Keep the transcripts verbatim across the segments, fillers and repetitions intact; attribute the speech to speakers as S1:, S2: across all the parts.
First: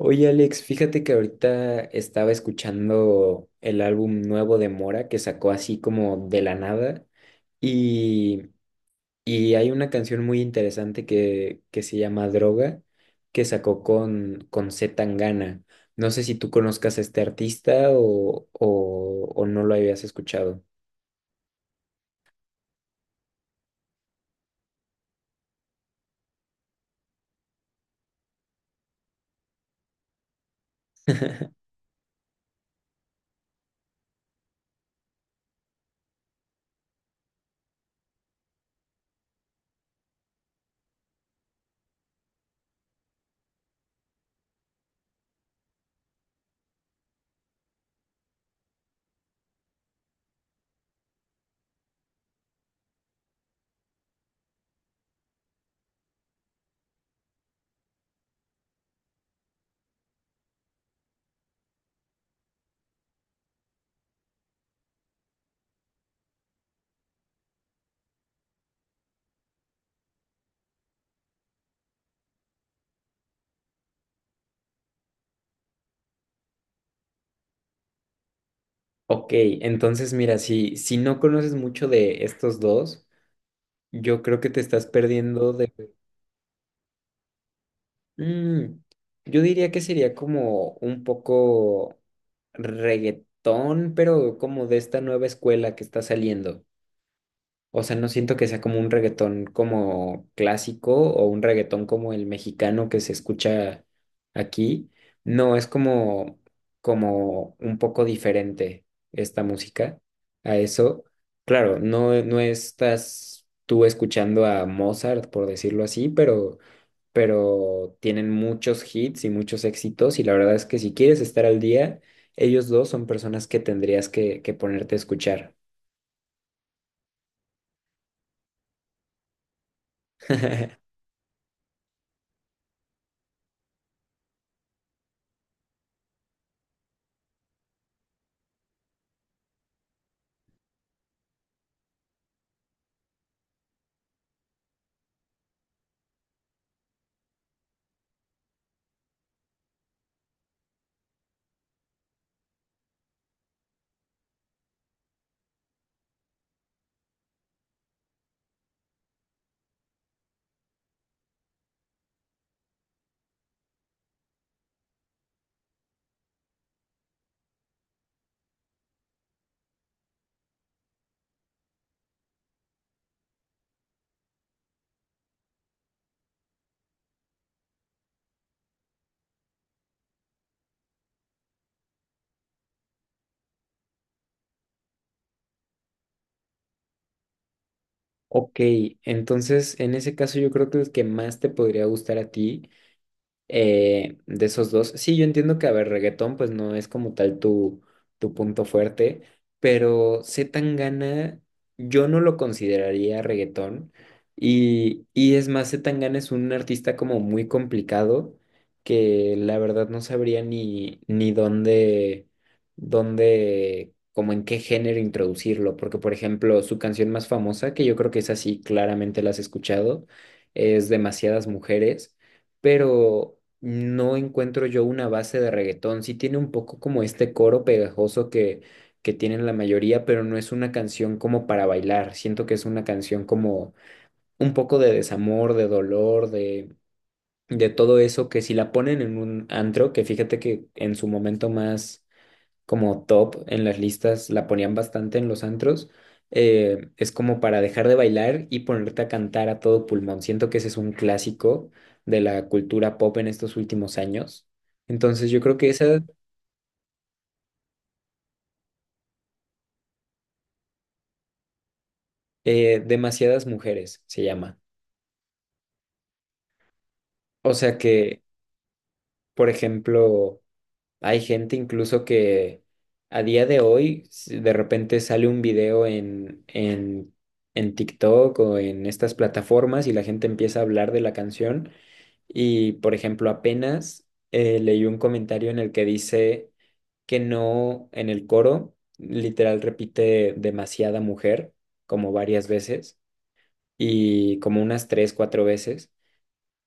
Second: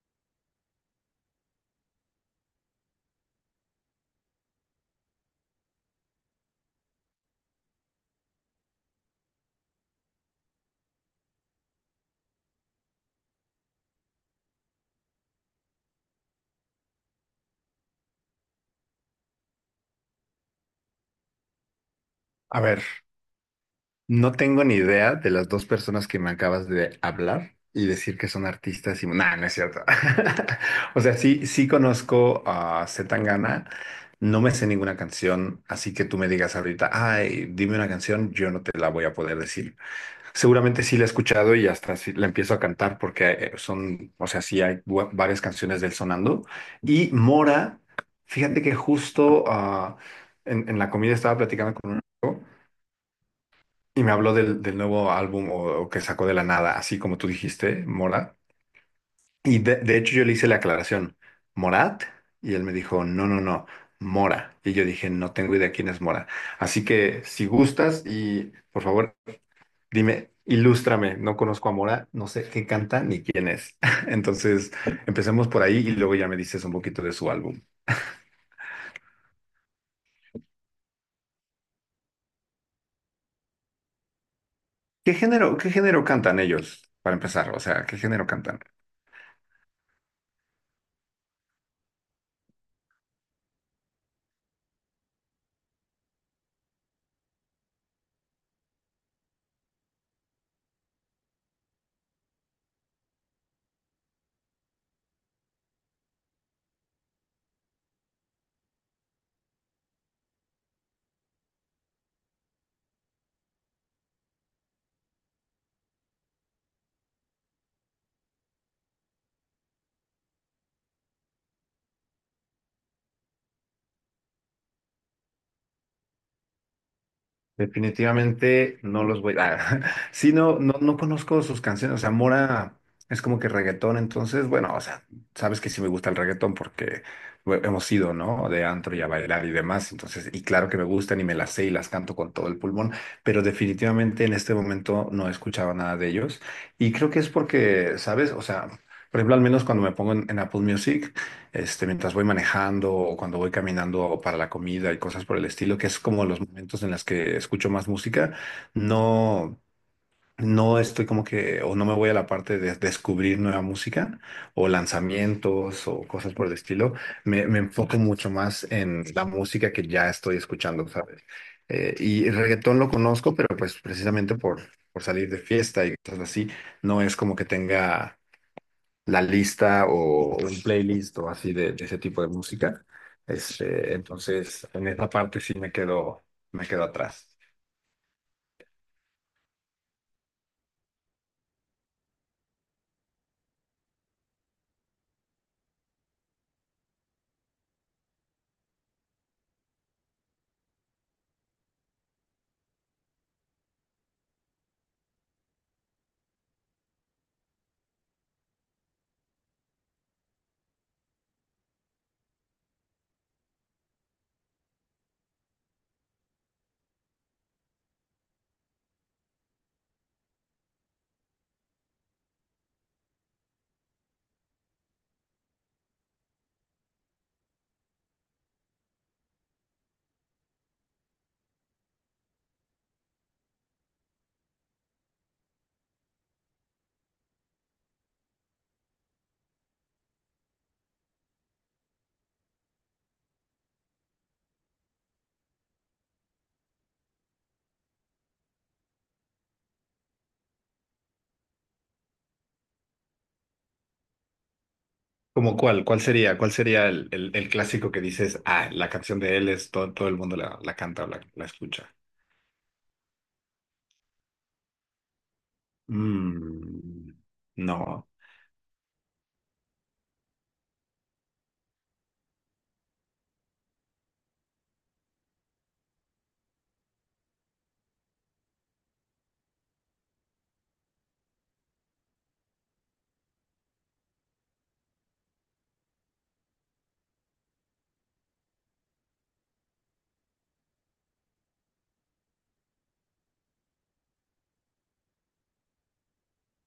S1: Oye, Alex, fíjate que ahorita estaba escuchando el álbum nuevo de Mora que sacó así como de la nada y, y hay una canción muy interesante que, que se llama Droga que sacó con, con C. Tangana. No sé si tú conozcas a este artista o, o, o no lo habías escuchado.
S2: A ver, no tengo ni idea de las dos personas que me acabas de hablar y decir que son artistas y... Nah, no es cierto. O sea, sí, sí conozco a Zetangana, no me sé ninguna canción, así que tú me digas ahorita, ay, dime una canción, yo no te la voy a poder decir. Seguramente sí la he escuchado y hasta sí la empiezo a cantar porque eh, son, o sea, sí hay bu- varias canciones del sonando. Y Mora, fíjate que justo ah, en, en la comida estaba platicando con un amigo y me habló del, del nuevo álbum o, o que sacó de la nada, así como tú dijiste, Morat. Y de, de hecho yo le hice la aclaración, Morat, y él me dijo, no, no, no, Mora. Y yo dije, no tengo idea quién es Mora. Así que si gustas y por favor, dime, ilústrame, no conozco a Mora, no sé qué canta ni quién es. Entonces, empecemos por ahí y luego ya me dices un poquito de su álbum.
S1: Ok, entonces mira, si, si no conoces mucho de estos dos, yo creo que te estás
S2: ¿Qué
S1: perdiendo
S2: género, qué
S1: de.
S2: género cantan ellos, para empezar? O sea, ¿qué género cantan?
S1: Mm, yo diría que sería como un poco reggaetón, pero como de esta nueva escuela que está saliendo. O sea, no siento que sea como un reggaetón como clásico o un reggaetón como el mexicano que se escucha aquí. No, es como, como un poco diferente esta música a eso. Claro, no, no estás tú escuchando a Mozart, por decirlo así, pero pero tienen muchos hits y muchos éxitos y la verdad es que si quieres estar al día, ellos dos son personas que tendrías que, que ponerte a escuchar.
S2: Definitivamente no los voy a... Sí, no, no, no conozco sus canciones. O sea, Mora es como que reggaetón, entonces, bueno, o sea, sabes que sí me gusta el reggaetón porque bueno, hemos ido, ¿no? De antro y a bailar y demás. Entonces, y claro que me gustan y me las sé y las canto con todo el pulmón, pero definitivamente en este momento no he escuchado nada de ellos. Y creo que es porque, ¿sabes? O sea, por ejemplo, al menos cuando me pongo en, en Apple Music este, mientras voy manejando o cuando voy caminando para la comida y cosas por el estilo, que es como los momentos en los que escucho más música, no, no estoy como que, o no me voy a la parte de descubrir nueva música o lanzamientos o cosas por el estilo, me, me enfoco mucho más en la música que ya estoy escuchando, ¿sabes? Eh, y el reggaetón lo conozco, pero pues precisamente por, por salir de fiesta y cosas así, no es como que tenga la lista o un playlist o así de, de ese tipo de música. Este, entonces, en esa parte sí me quedo, me quedo atrás.
S1: Ok, entonces en ese caso yo creo que el que más te podría gustar a ti, eh, de esos dos. Sí, yo entiendo que, a ver, reggaetón pues no es como tal tu, tu punto fuerte, pero C. Tangana, yo no lo consideraría reggaetón. Y, y es más, C. Tangana es un artista como muy complicado que la verdad no sabría ni, ni dónde, dónde, como en qué género introducirlo. Porque, por ejemplo, su canción más famosa, que yo creo que es así, claramente la has escuchado, es Demasiadas Mujeres, pero no encuentro yo una base de reggaetón. Sí tiene un poco como este coro pegajoso que, que tienen la mayoría, pero no es una canción como para bailar. Siento que es una canción como un poco de desamor, de dolor, de, de todo eso que si la ponen en un antro, que fíjate que en su momento más como top en las listas, la ponían bastante en los antros. Eh, es como para dejar de bailar y ponerte a cantar a todo pulmón. Siento que ese es un clásico de la cultura pop en estos últimos años. Entonces yo
S2: ¿Cómo
S1: creo que
S2: cuál? ¿Cuál
S1: esa,
S2: sería? ¿Cuál sería el, el- el clásico que dices, ah, la canción de él es todo, todo el mundo la, la canta o la, la escucha?
S1: eh, demasiadas mujeres se llama.
S2: Mm,
S1: O sea
S2: no.
S1: que, por ejemplo, hay gente incluso que a día de hoy, si de repente sale un video en, en, en TikTok o en estas plataformas, y la gente empieza a hablar de la canción. Y, por ejemplo, apenas eh, leí un comentario en el que dice que no, en el coro, literal repite demasiada mujer, como varias veces, y como unas tres, cuatro veces.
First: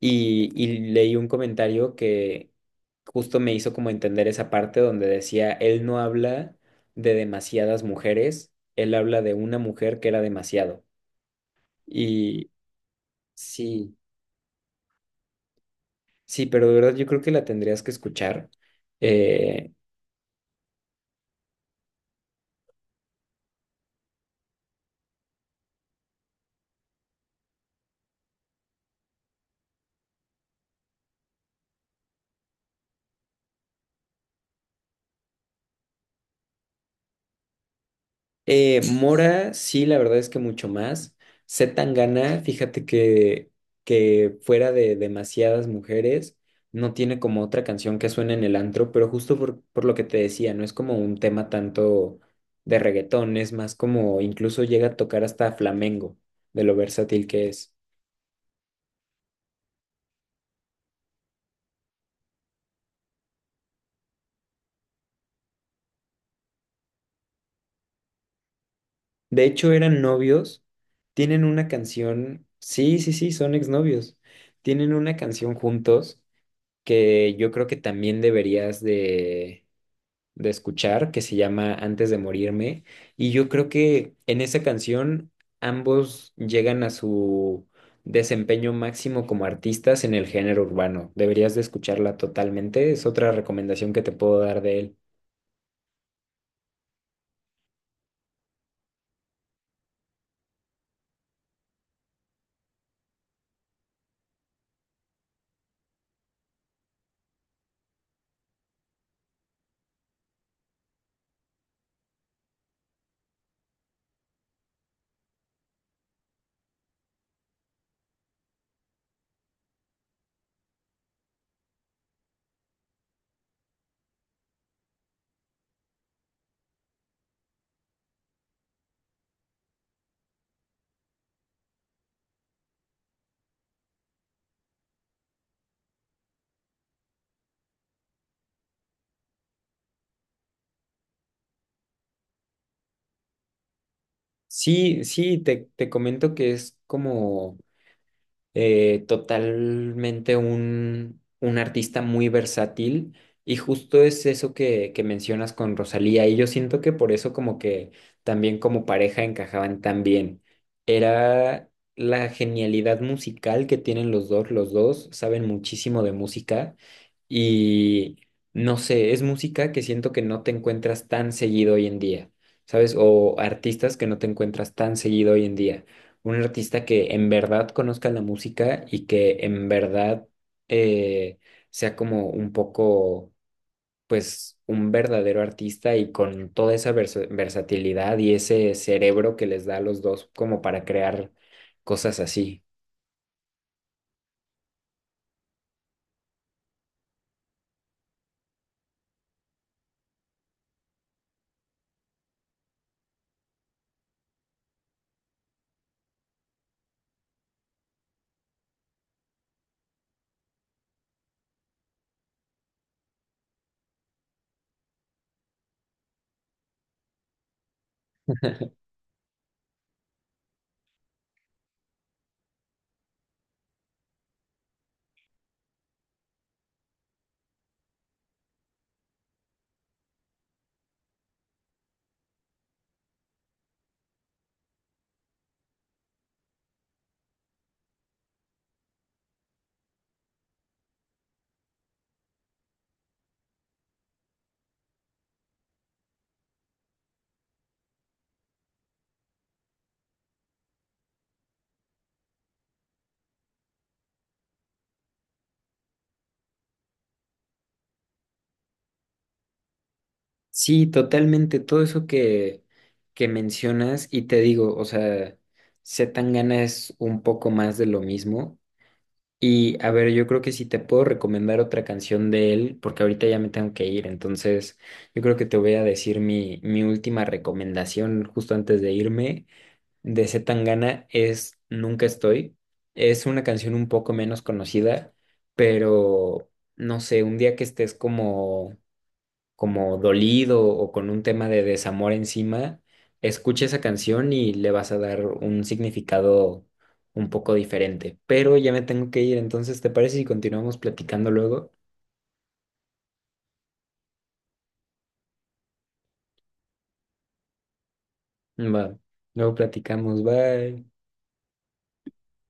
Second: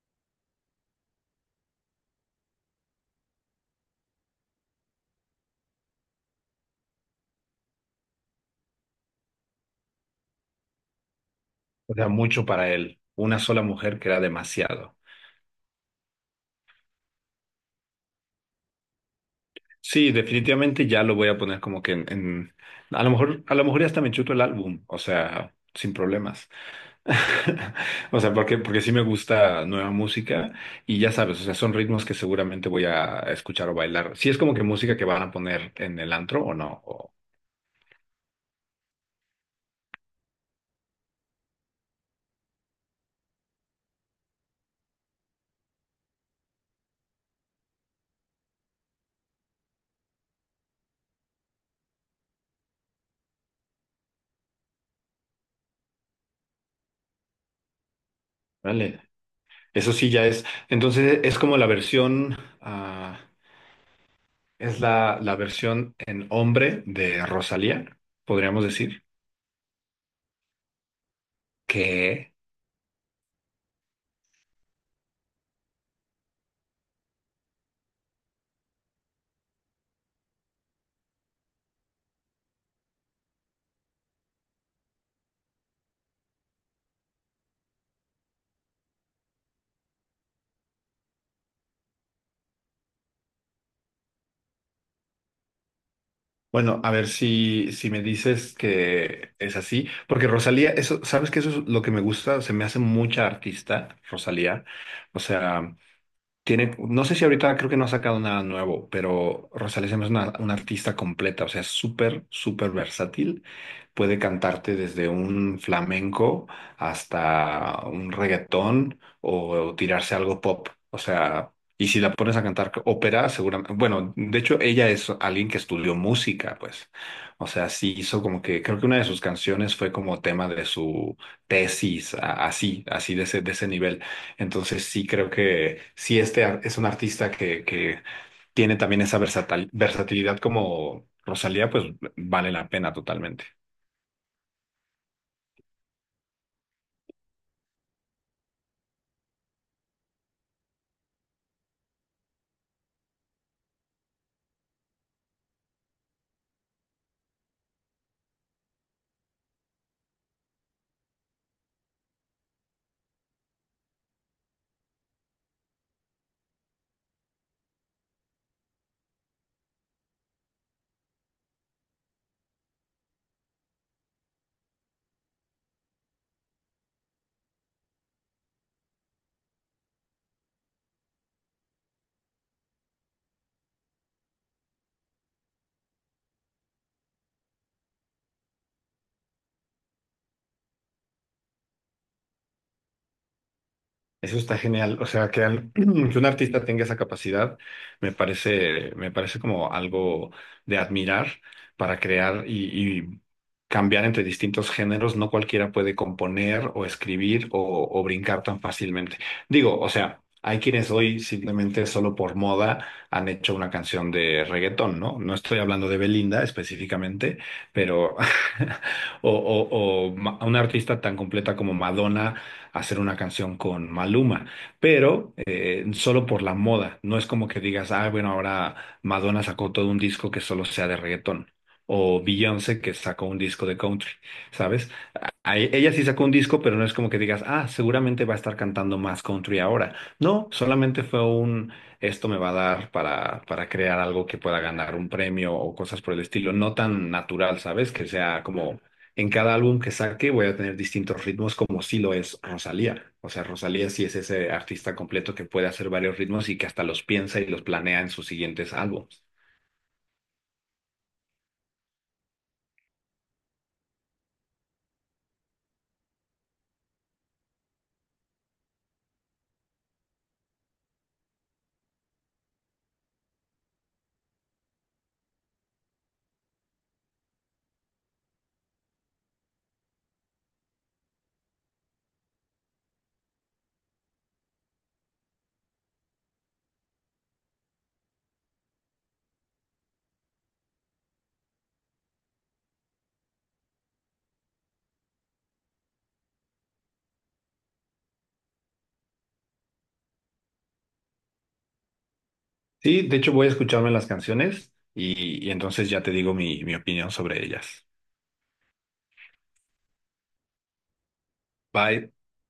S1: Y, y leí un comentario que justo me hizo como entender esa parte donde decía, él no habla de demasiadas mujeres, él habla de una mujer que era demasiado.
S2: O sea, mucho
S1: Y
S2: para él. Una sola
S1: sí,
S2: mujer que era demasiado.
S1: sí, pero de verdad yo creo que la tendrías que escuchar. Eh,
S2: Sí, definitivamente ya lo voy a poner como que en, en- a lo mejor, a lo mejor ya hasta me chuto el álbum, o sea, sin problemas. O sea, porque, porque sí me gusta nueva música y ya sabes, o sea, son ritmos que seguramente voy a escuchar o bailar. Si es como que música que van a poner en el antro o no. O-
S1: Eh, Mora, sí, la verdad es que mucho más. Tan gana, fíjate que, que fuera de demasiadas mujeres, no tiene como otra canción que suene en el antro, pero justo por, por lo que te decía, no es como un tema tanto de reggaetón, es más como incluso llega a tocar hasta flamenco de lo versátil que es.
S2: vale. Eso sí ya es. Entonces es como la versión, ah, es la, la versión en hombre de Rosalía, podríamos decir.
S1: De hecho, eran novios, tienen una
S2: Que,
S1: canción, sí, sí, sí, son exnovios, tienen una canción juntos que yo creo que también deberías de de escuchar, que se llama Antes de morirme. Y yo creo que en esa canción ambos llegan a su desempeño máximo como artistas en el género urbano. Deberías de escucharla totalmente. Es otra recomendación que te puedo dar de él.
S2: bueno, a ver si, si me dices que es así, porque Rosalía, eso, ¿sabes que eso es lo que me gusta? Se me hace mucha artista, Rosalía. O sea... Tiene, no sé si ahorita creo que no ha sacado nada nuevo, pero Rosalía se me hace una, una artista completa, o sea, es súper, súper versátil. Puede cantarte desde un flamenco hasta un reggaetón o, tirarse algo pop. O sea, y si la pones a cantar ópera, seguramente, bueno, de hecho ella es alguien que estudió música, pues. O sea, sí hizo como que, creo que una de sus canciones fue como tema de su tesis, a- así, así de ese, de ese nivel. Entonces sí creo que sí este ar- es un artista que, que tiene también esa versatil- versatilidad como Rosalía, pues vale la pena totalmente.
S1: Sí, sí, te, te comento que es como... eh, totalmente un, un artista muy versátil y justo es eso que, que mencionas con Rosalía, y yo siento que por eso como que también como pareja encajaban tan bien. Era la genialidad musical que tienen los dos, los dos saben muchísimo de música y no sé, es música que siento que no te encuentras tan seguido hoy en día. ¿Sabes? O artistas que no te encuentras tan seguido hoy en día, un artista que en verdad conozca la música y que en verdad eh, sea como un poco, pues, un verdadero artista y con toda esa versa- versatilidad y ese cerebro que les da a los dos como para crear cosas así.
S2: Eso está genial. O sea, que, al- que un artista tenga esa capacidad me parece, me parece como algo de admirar para crear y, y cambiar entre distintos géneros. No cualquiera puede componer o escribir o, o brincar tan fácilmente. Digo, o sea, hay quienes hoy simplemente solo por moda han hecho una canción de reggaetón, ¿no? No estoy hablando de Belinda específicamente, pero o, o, o ma- una artista tan completa como Madonna hacer una canción con Maluma, pero eh, solo por la moda. No es como que digas, ah, bueno, ahora Madonna sacó todo un disco que solo sea de reggaetón. O Beyoncé que sacó un disco de country, ¿sabes? A e- Ella sí sacó un disco, pero no es como que digas, ah, seguramente va a estar cantando más country ahora. No, solamente fue un, esto me va a dar para, para crear algo que pueda ganar un premio o cosas por el estilo. No tan natural, ¿sabes? Que sea como en cada álbum que saque voy a tener distintos ritmos como sí lo es Rosalía. O sea, Rosalía sí es ese artista completo que puede hacer varios ritmos y que hasta los piensa y los planea en sus siguientes álbumes.
S1: Sí, totalmente, todo eso que, que mencionas, y te digo, o sea, C. Tangana es un poco más de lo mismo. Y a ver, yo creo que si te puedo recomendar otra canción de él, porque ahorita ya me tengo que ir, entonces yo creo que te voy a decir mi, mi última recomendación justo antes de irme de C. Tangana es Nunca Estoy. Es una canción un poco menos conocida, pero no sé, un día que estés como como dolido o con un tema de desamor encima, escucha esa canción y le vas a dar un significado un poco diferente. Pero ya me tengo que ir, entonces, ¿te parece si continuamos platicando luego?
S2: Sí, de hecho voy a escucharme las canciones y, y entonces ya te digo mi mi opinión sobre ellas.
S1: Va, luego platicamos, bye.
S2: Bye.